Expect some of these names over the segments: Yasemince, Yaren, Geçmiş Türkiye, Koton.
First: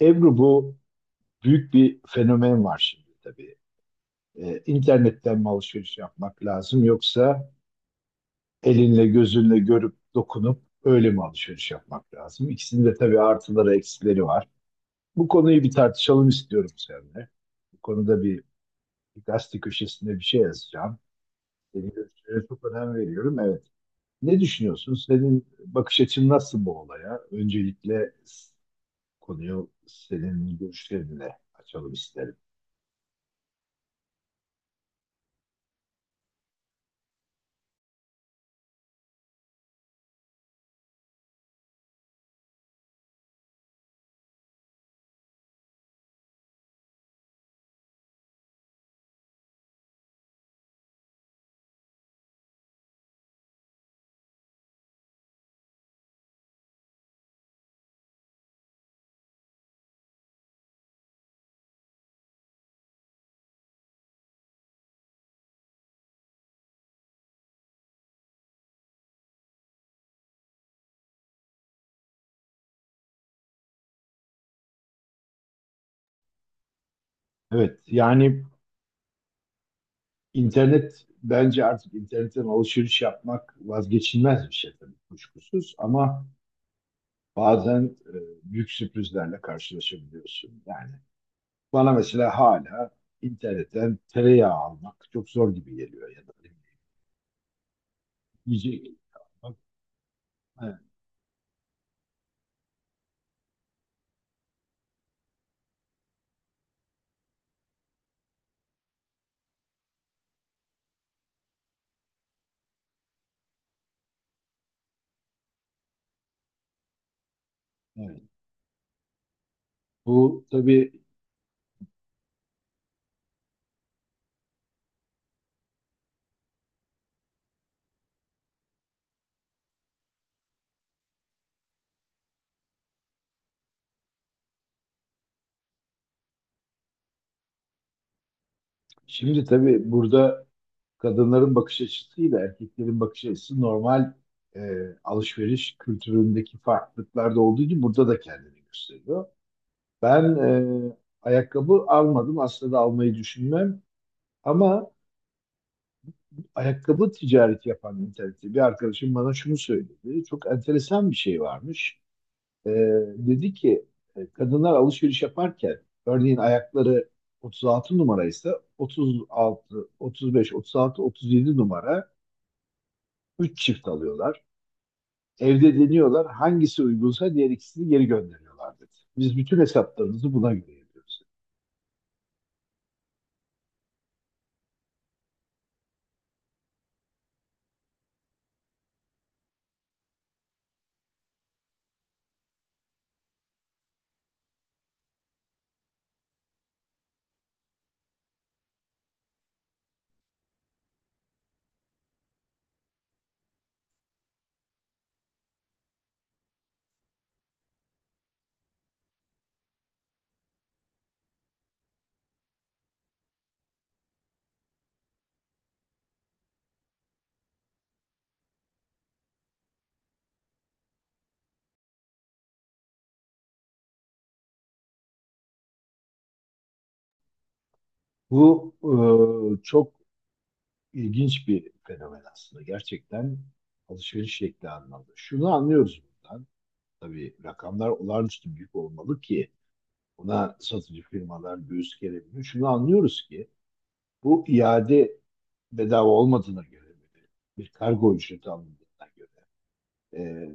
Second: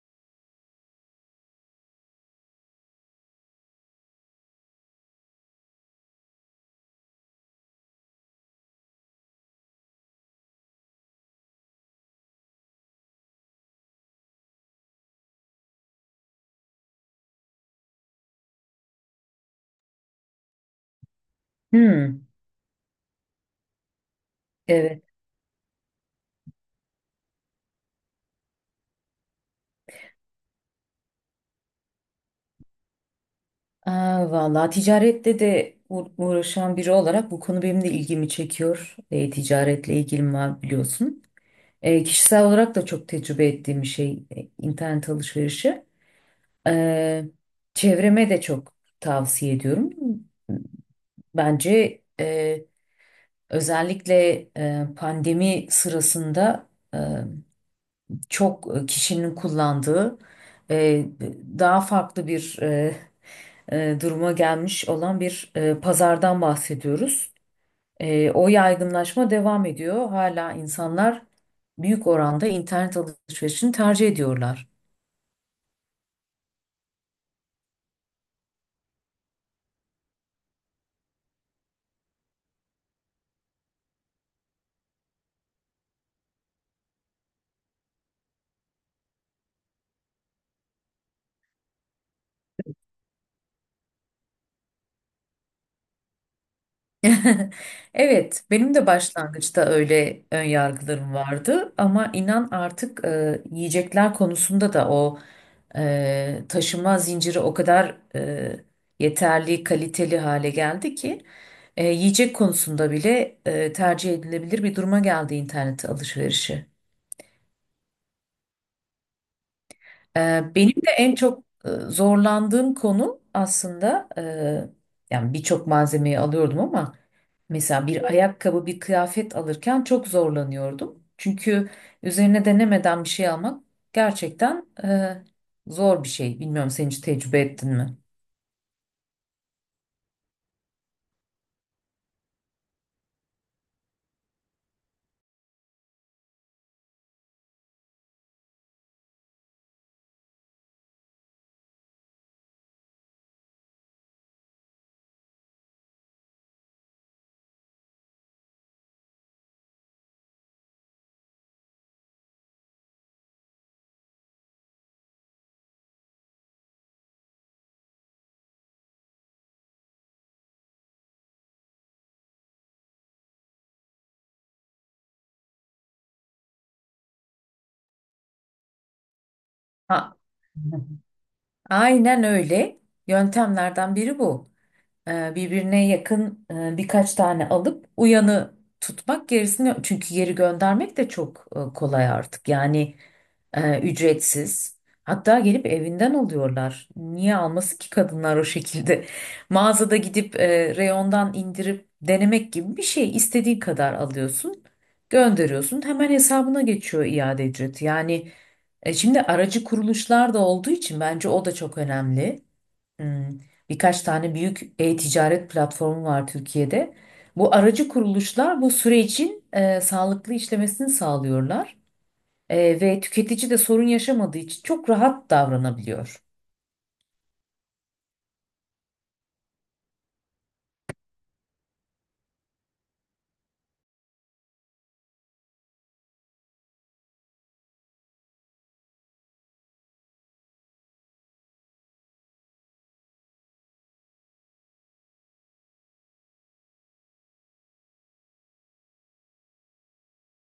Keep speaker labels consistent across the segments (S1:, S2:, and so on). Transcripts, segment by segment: S1: Ebru bu büyük bir fenomen var şimdi tabii. İnternetten mi alışveriş yapmak lazım yoksa elinle gözünle görüp dokunup öyle mi alışveriş yapmak lazım? İkisinin de tabii artıları eksileri var. Bu konuyu bir tartışalım istiyorum seninle. Bu konuda bir gazete köşesinde bir şey yazacağım. Senin
S2: Hmm,
S1: görüşlerine çok önem veriyorum. Evet. Ne düşünüyorsun?
S2: evet.
S1: Senin bakış açın nasıl bu olaya? Öncelikle konuyu senin görüşlerinle açalım isterim.
S2: Aa, vallahi ticarette de uğraşan biri olarak bu konu benim de ilgimi çekiyor. Ticaretle ilgim var biliyorsun. Kişisel olarak da çok tecrübe ettiğim bir şey internet alışverişi. E, Çevreme de çok tavsiye ediyorum. Bence özellikle pandemi sırasında e, çok kişinin kullandığı e, daha farklı bir duruma gelmiş olan bir pazardan bahsediyoruz. O yaygınlaşma devam ediyor. Hala insanlar büyük oranda internet alışverişini tercih ediyorlar.
S1: Evet, yani İnternet bence artık internetten alışveriş yapmak vazgeçilmez bir şey tabii kuşkusuz ama bazen büyük sürprizlerle karşılaşabiliyorsun. Yani bana mesela hala internetten tereyağı almak çok zor gibi geliyor ya da ne bileyim,
S2: Evet, benim de
S1: yiyecek almak.
S2: başlangıçta öyle ön
S1: Evet,
S2: yargılarım vardı ama inan artık yiyecekler konusunda da o taşıma zinciri o kadar yeterli, kaliteli hale geldi ki yiyecek konusunda bile tercih edilebilir bir duruma geldi internet alışverişi.
S1: evet. Bu
S2: Benim de
S1: tabii
S2: en çok zorlandığım konu aslında yani birçok malzemeyi alıyordum ama mesela bir ayakkabı, bir kıyafet alırken çok zorlanıyordum. Çünkü üzerine denemeden bir şey almak gerçekten zor bir şey. Bilmiyorum sen hiç tecrübe ettin mi?
S1: şimdi tabii burada kadınların bakış açısıyla erkeklerin bakış açısı normal e, alışveriş kültüründeki farklılıklarda olduğu gibi burada da kendini gösteriyor. Ben e, ayakkabı almadım. Aslında da almayı düşünmem. Ama ayakkabı ticareti yapan internette bir arkadaşım bana şunu söyledi. Çok enteresan bir şey varmış. E, Dedi ki kadınlar alışveriş yaparken örneğin ayakları 36 numaraysa 36, 35, 36, 37 numara 3 çift alıyorlar. Evde deniyorlar. Hangisi uygunsa diğer ikisini geri gönderiyorlar dedi. Biz bütün
S2: Ha.
S1: hesaplarımızı buna göre yapıyoruz.
S2: Aynen öyle. Yöntemlerden biri bu. Birbirine yakın birkaç tane alıp uyanı tutmak gerisini çünkü geri göndermek de çok kolay artık. Yani ücretsiz. Hatta gelip evinden alıyorlar. Niye alması ki kadınlar o şekilde? Mağazada gidip reyondan indirip denemek gibi bir şey. İstediğin kadar alıyorsun, gönderiyorsun. Hemen hesabına geçiyor iade ücreti. Yani şimdi aracı kuruluşlar da olduğu için bence o da çok önemli. Hmm, Birkaç tane büyük e-ticaret platformu var Türkiye'de. Bu aracı kuruluşlar bu sürecin sağlıklı işlemesini sağlıyorlar. Ve tüketici de sorun yaşamadığı için çok rahat davranabiliyor.
S1: Bu çok ilginç bir fenomen aslında. Gerçekten alışveriş şekli anlamda. Şunu anlıyoruz buradan. Tabii rakamlar olağanüstü büyük olmalı ki buna satıcı firmalar göğüs gerebiliyor. Şunu anlıyoruz ki bu iade bedava olmadığına göre bir kargo ücreti alındığına göre e,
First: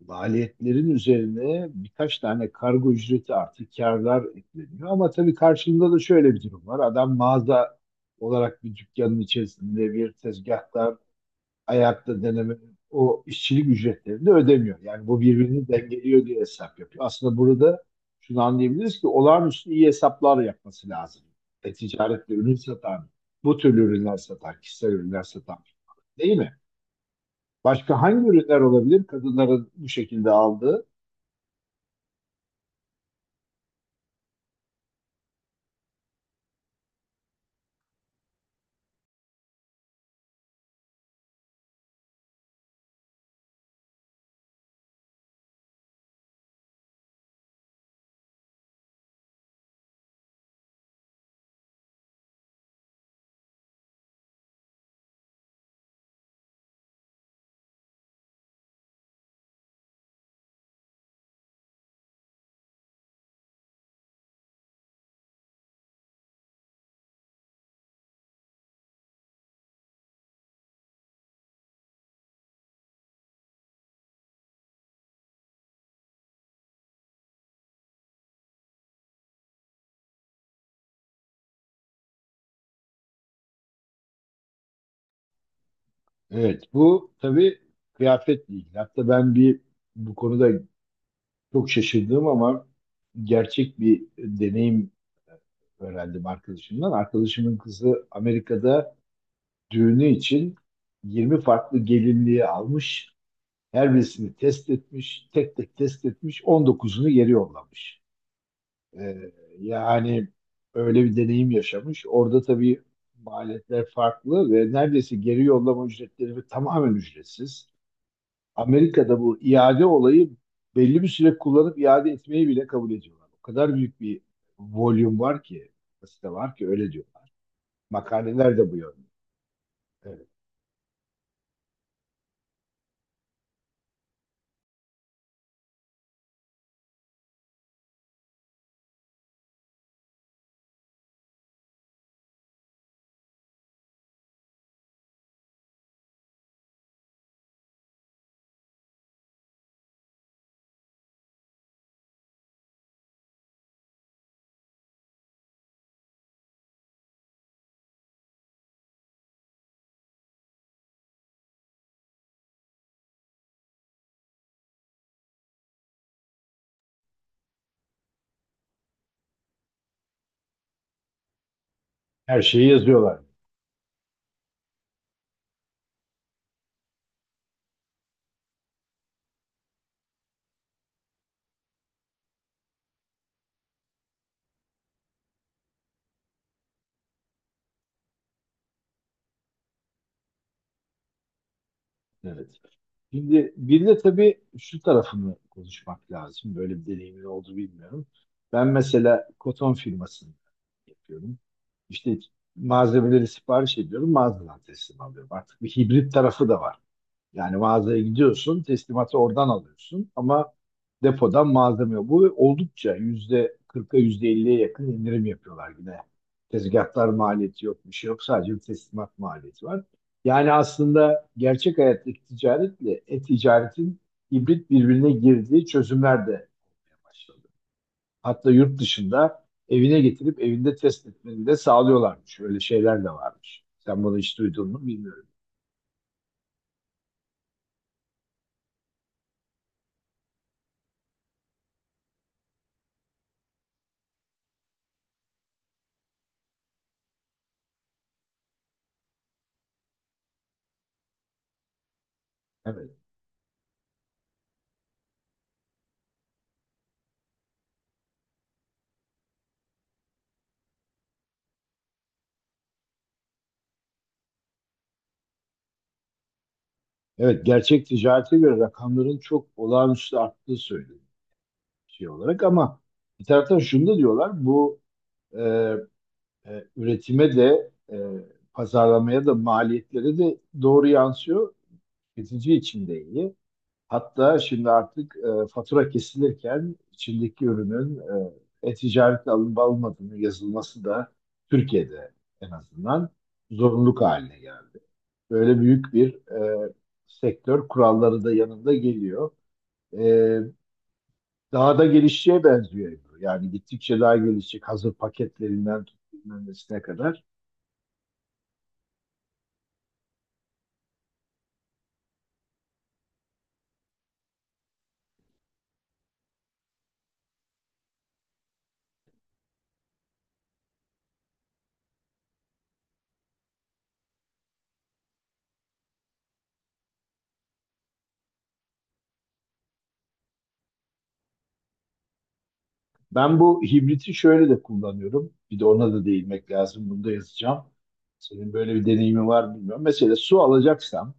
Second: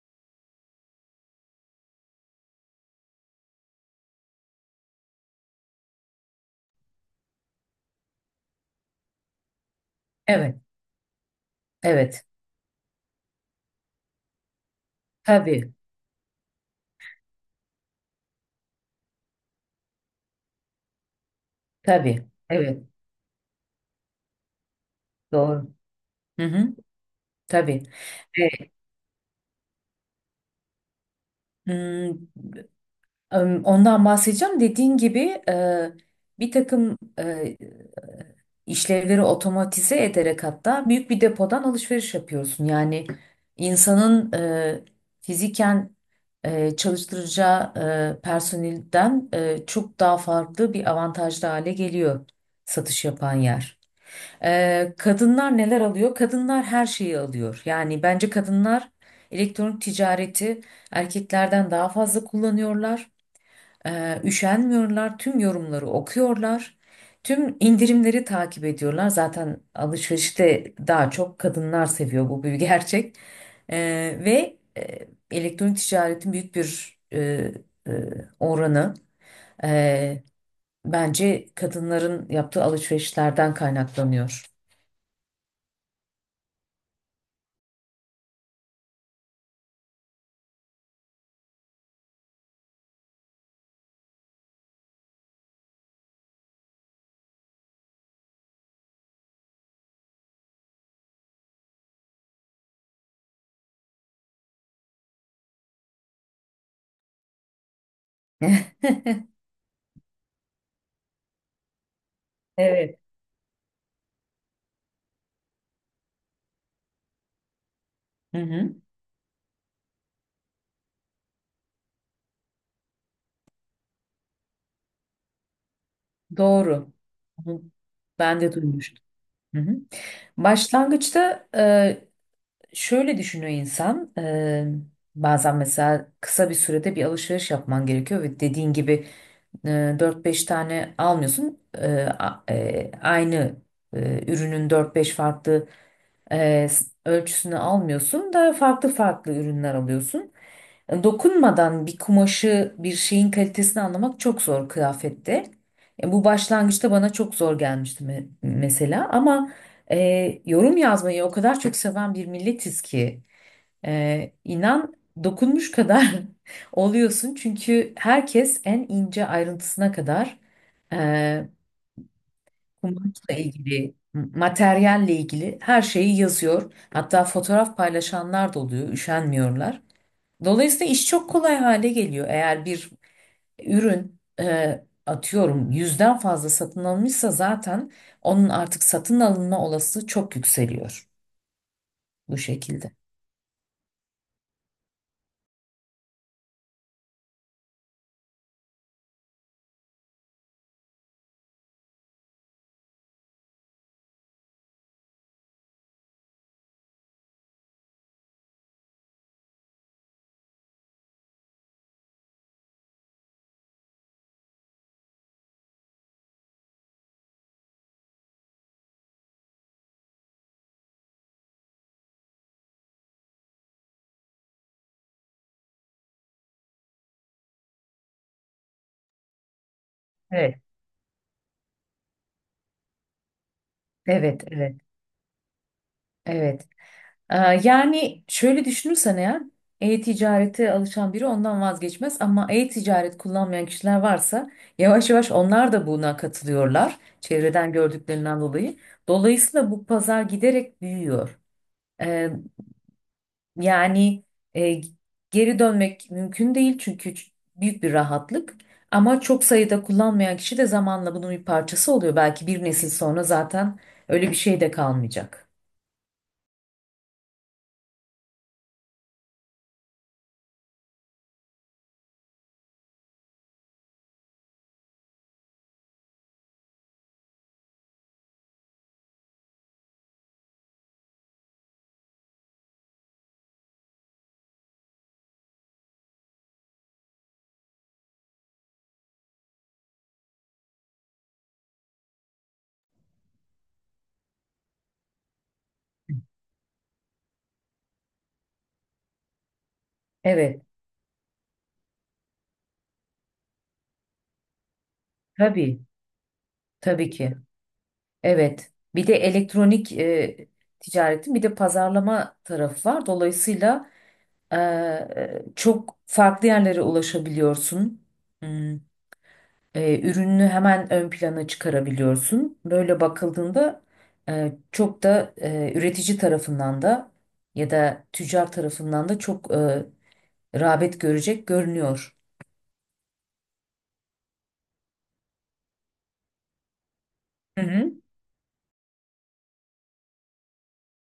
S1: maliyetlerin üzerine birkaç tane kargo ücreti artı karlar ekleniyor. Ama tabii karşılığında da şöyle bir durum var. Adam mağaza olarak bir dükkanın içerisinde bir
S2: Evet,
S1: tezgahtar ayakta
S2: evet.
S1: deneme o işçilik ücretlerini de ödemiyor. Yani bu birbirini
S2: Tabii,
S1: dengeliyor diye hesap yapıyor. Aslında burada şunu anlayabiliriz ki olağanüstü iyi hesaplar yapması lazım.
S2: tabii.
S1: Ticaretle ürün
S2: Evet,
S1: satan, bu türlü ürünler satan, kişisel ürünler satan,
S2: doğru.
S1: değil
S2: Hı
S1: mi?
S2: hı, tabii.
S1: Başka hangi ürünler
S2: Evet.
S1: olabilir kadınların bu şekilde aldığı?
S2: Hmm, Ondan bahsedeceğim. Dediğin gibi bir takım işlevleri otomatize ederek hatta büyük bir depodan alışveriş yapıyorsun. Yani insanın fiziken çalıştıracağı personelden çok daha farklı bir avantajlı hale geliyor satış yapan yer. Kadınlar neler alıyor? Kadınlar her şeyi alıyor. Yani bence kadınlar elektronik ticareti erkeklerden daha fazla kullanıyorlar. Üşenmiyorlar, tüm yorumları okuyorlar, tüm indirimleri takip ediyorlar. Zaten alışverişte daha çok kadınlar seviyor bu bir gerçek. Ee, Ve elektronik ticaretin büyük bir e, oranı e, bence kadınların yaptığı alışverişlerden kaynaklanıyor.
S1: Evet, bu tabii kıyafetle ilgili. Hatta ben bir bu konuda çok şaşırdım ama gerçek bir deneyim öğrendim arkadaşımdan. Arkadaşımın kızı Amerika'da düğünü için 20 farklı gelinliği almış. Her birisini test etmiş, tek tek test etmiş, 19'unu geri yollamış. Ee, Yani öyle bir deneyim yaşamış. Orada tabii
S2: Evet.
S1: maliyetler farklı ve neredeyse geri yollama ücretleri tamamen ücretsiz.
S2: Hı hı.
S1: Amerika'da bu iade olayı belli bir süre kullanıp iade etmeyi bile kabul ediyorlar. O kadar büyük bir volüm var ki, site var ki öyle
S2: Doğru.
S1: diyorlar.
S2: Hı. Ben de
S1: Makaleler de bu yönde.
S2: duymuştum. Hı hı.
S1: Evet.
S2: Başlangıçta şöyle düşünüyor insan, bazen mesela kısa bir sürede bir alışveriş yapman gerekiyor ve dediğin gibi 4-5 tane almıyorsun. Aynı ürünün dört beş farklı ölçüsünü almıyorsun da farklı farklı ürünler alıyorsun. Dokunmadan bir kumaşı, bir şeyin kalitesini anlamak çok zor kıyafette. Bu başlangıçta bana çok zor gelmişti mesela ama yorum yazmayı o kadar çok seven bir milletiz ki inan dokunmuş kadar oluyorsun çünkü herkes en ince ayrıntısına kadar e,
S1: Her şeyi yazıyorlar.
S2: kumaşla ilgili, materyalle ilgili her şeyi yazıyor. Hatta fotoğraf paylaşanlar da oluyor, üşenmiyorlar. Dolayısıyla iş çok kolay hale geliyor. Eğer bir ürün atıyorum yüzden fazla satın alınmışsa zaten onun artık satın alınma olasılığı çok yükseliyor bu
S1: Evet.
S2: şekilde.
S1: Şimdi bir de tabii şu tarafını konuşmak lazım. Böyle bir deneyimin oldu bilmiyorum. Ben mesela koton firmasını yapıyorum. İşte malzemeleri sipariş ediyorum, mağazadan teslim alıyorum. Artık bir hibrit tarafı da var. Yani mağazaya gidiyorsun, teslimatı oradan alıyorsun ama depodan malzeme yok. Bu oldukça yüzde 40'a yüzde 50'ye yakın indirim yapıyorlar yine. Tezgahlar maliyeti yok, bir şey yok. Sadece bir teslimat maliyeti var. Yani aslında gerçek hayattaki ticaretle e-ticaretin hibrit birbirine girdiği çözümler de başladı. Hatta yurt dışında evine getirip
S2: Evet,
S1: evinde test etmeni de sağlıyorlarmış. Öyle şeyler de varmış. Sen bunu hiç
S2: evet,
S1: duydun
S2: evet,
S1: mu bilmiyorum.
S2: evet. Ee, Yani şöyle düşünürsen eğer e-ticarete alışan biri ondan vazgeçmez ama e-ticaret kullanmayan kişiler varsa yavaş yavaş onlar da buna katılıyorlar çevreden gördüklerinden dolayı. Dolayısıyla bu pazar giderek büyüyor. Ee,
S1: Evet.
S2: Yani e, geri dönmek mümkün değil çünkü büyük bir rahatlık ama çok sayıda kullanmayan kişi de zamanla bunun bir parçası oluyor. Belki bir nesil sonra zaten öyle bir şey de kalmayacak.
S1: Evet, gerçek ticarete göre rakamların çok olağanüstü arttığı söyleniyor şey olarak ama bir taraftan şunu da diyorlar, bu e, üretime de pazarlamaya da maliyetlere de doğru yansıyor. Tüketici için de iyi. Hatta şimdi artık fatura kesilirken içindeki ürünün e-ticaretle alınıp alınmadığının yazılması da Türkiye'de en azından zorunluluk haline geldi. Böyle büyük bir e, sektör kuralları da yanında geliyor. E,
S2: Evet,
S1: Daha da gelişeceğe benziyor Ebru. Yani gittikçe daha gelişecek hazır
S2: tabii,
S1: paketlerinden tut bilmem nesine
S2: tabii
S1: kadar.
S2: ki. Evet. Bir de elektronik ticaretin bir de pazarlama tarafı var. Dolayısıyla çok farklı yerlere ulaşabiliyorsun. Hmm. Ürününü hemen ön plana çıkarabiliyorsun. Böyle bakıldığında çok da üretici tarafından da ya da tüccar tarafından da çok rağbet görecek görünüyor.
S1: Ben bu hibriti şöyle de kullanıyorum. Bir de ona da değinmek lazım. Bunu da
S2: Hı
S1: yazacağım.
S2: hı.
S1: Senin böyle bir deneyimi var mı bilmiyorum. Mesela su alacaksam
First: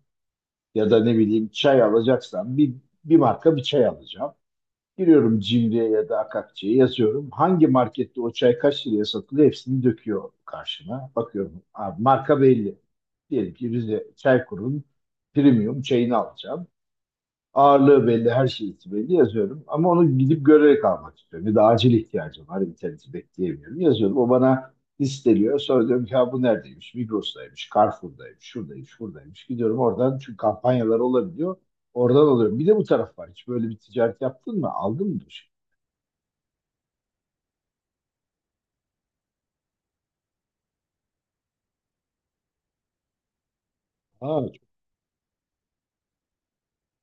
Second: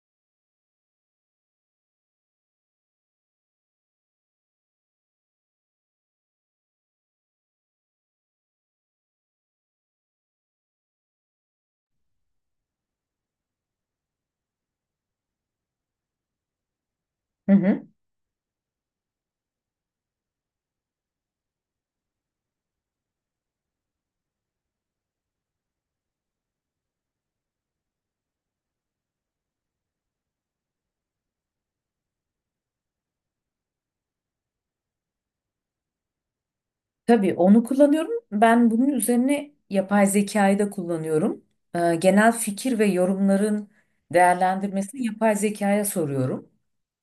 S1: ya da ne bileyim çay alacaksam bir marka bir çay alacağım. Giriyorum Cimri'ye ya da Akakçe'ye yazıyorum. Hangi markette o çay kaç liraya satılıyor hepsini döküyor karşıma. Bakıyorum abi marka belli. Diyelim ki Rize Çaykur'un premium çayını alacağım.
S2: Hı hı.
S1: Ağırlığı belli, her şeysi belli yazıyorum. Ama onu gidip görerek almak istiyorum. Ya da acil ihtiyacım var, interneti bekleyemiyorum. Yazıyorum, o bana listeliyor. Sonra diyorum ki ha bu neredeymiş? Migros'taymış, Carrefour'daymış, şuradaymış, buradaymış. Gidiyorum oradan çünkü kampanyalar olabiliyor. Oradan alıyorum. Bir de bu taraf var. Hiç böyle bir ticaret yaptın mı? Aldın mı bir şey?
S2: Tabii onu kullanıyorum. Ben bunun üzerine yapay zekayı da kullanıyorum. Genel fikir ve yorumların
S1: Ha,
S2: değerlendirmesini yapay zekaya soruyorum.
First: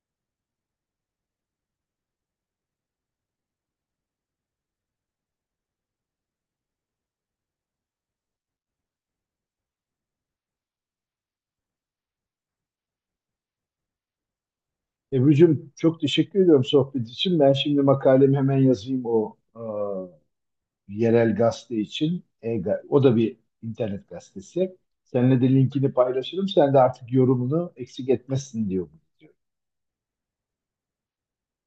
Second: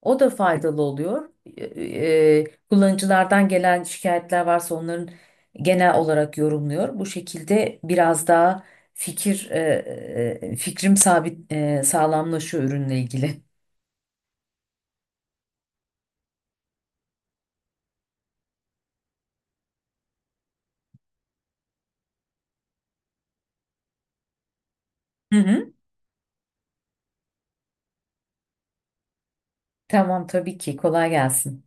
S2: O da faydalı oluyor. Ee, Kullanıcılardan gelen şikayetler varsa onların genel olarak yorumluyor. Bu şekilde biraz daha fikrim sabit sağlamlaşıyor ürünle ilgili.
S1: Ebru'cum çok teşekkür ediyorum sohbet için. Ben şimdi makalemi hemen yazayım o yerel gazete için. O da bir internet gazetesi.
S2: Hı
S1: Seninle de
S2: hı.
S1: linkini paylaşırım. Sen de artık yorumunu eksik etmezsin diyor.
S2: Tamam tabii ki kolay gelsin.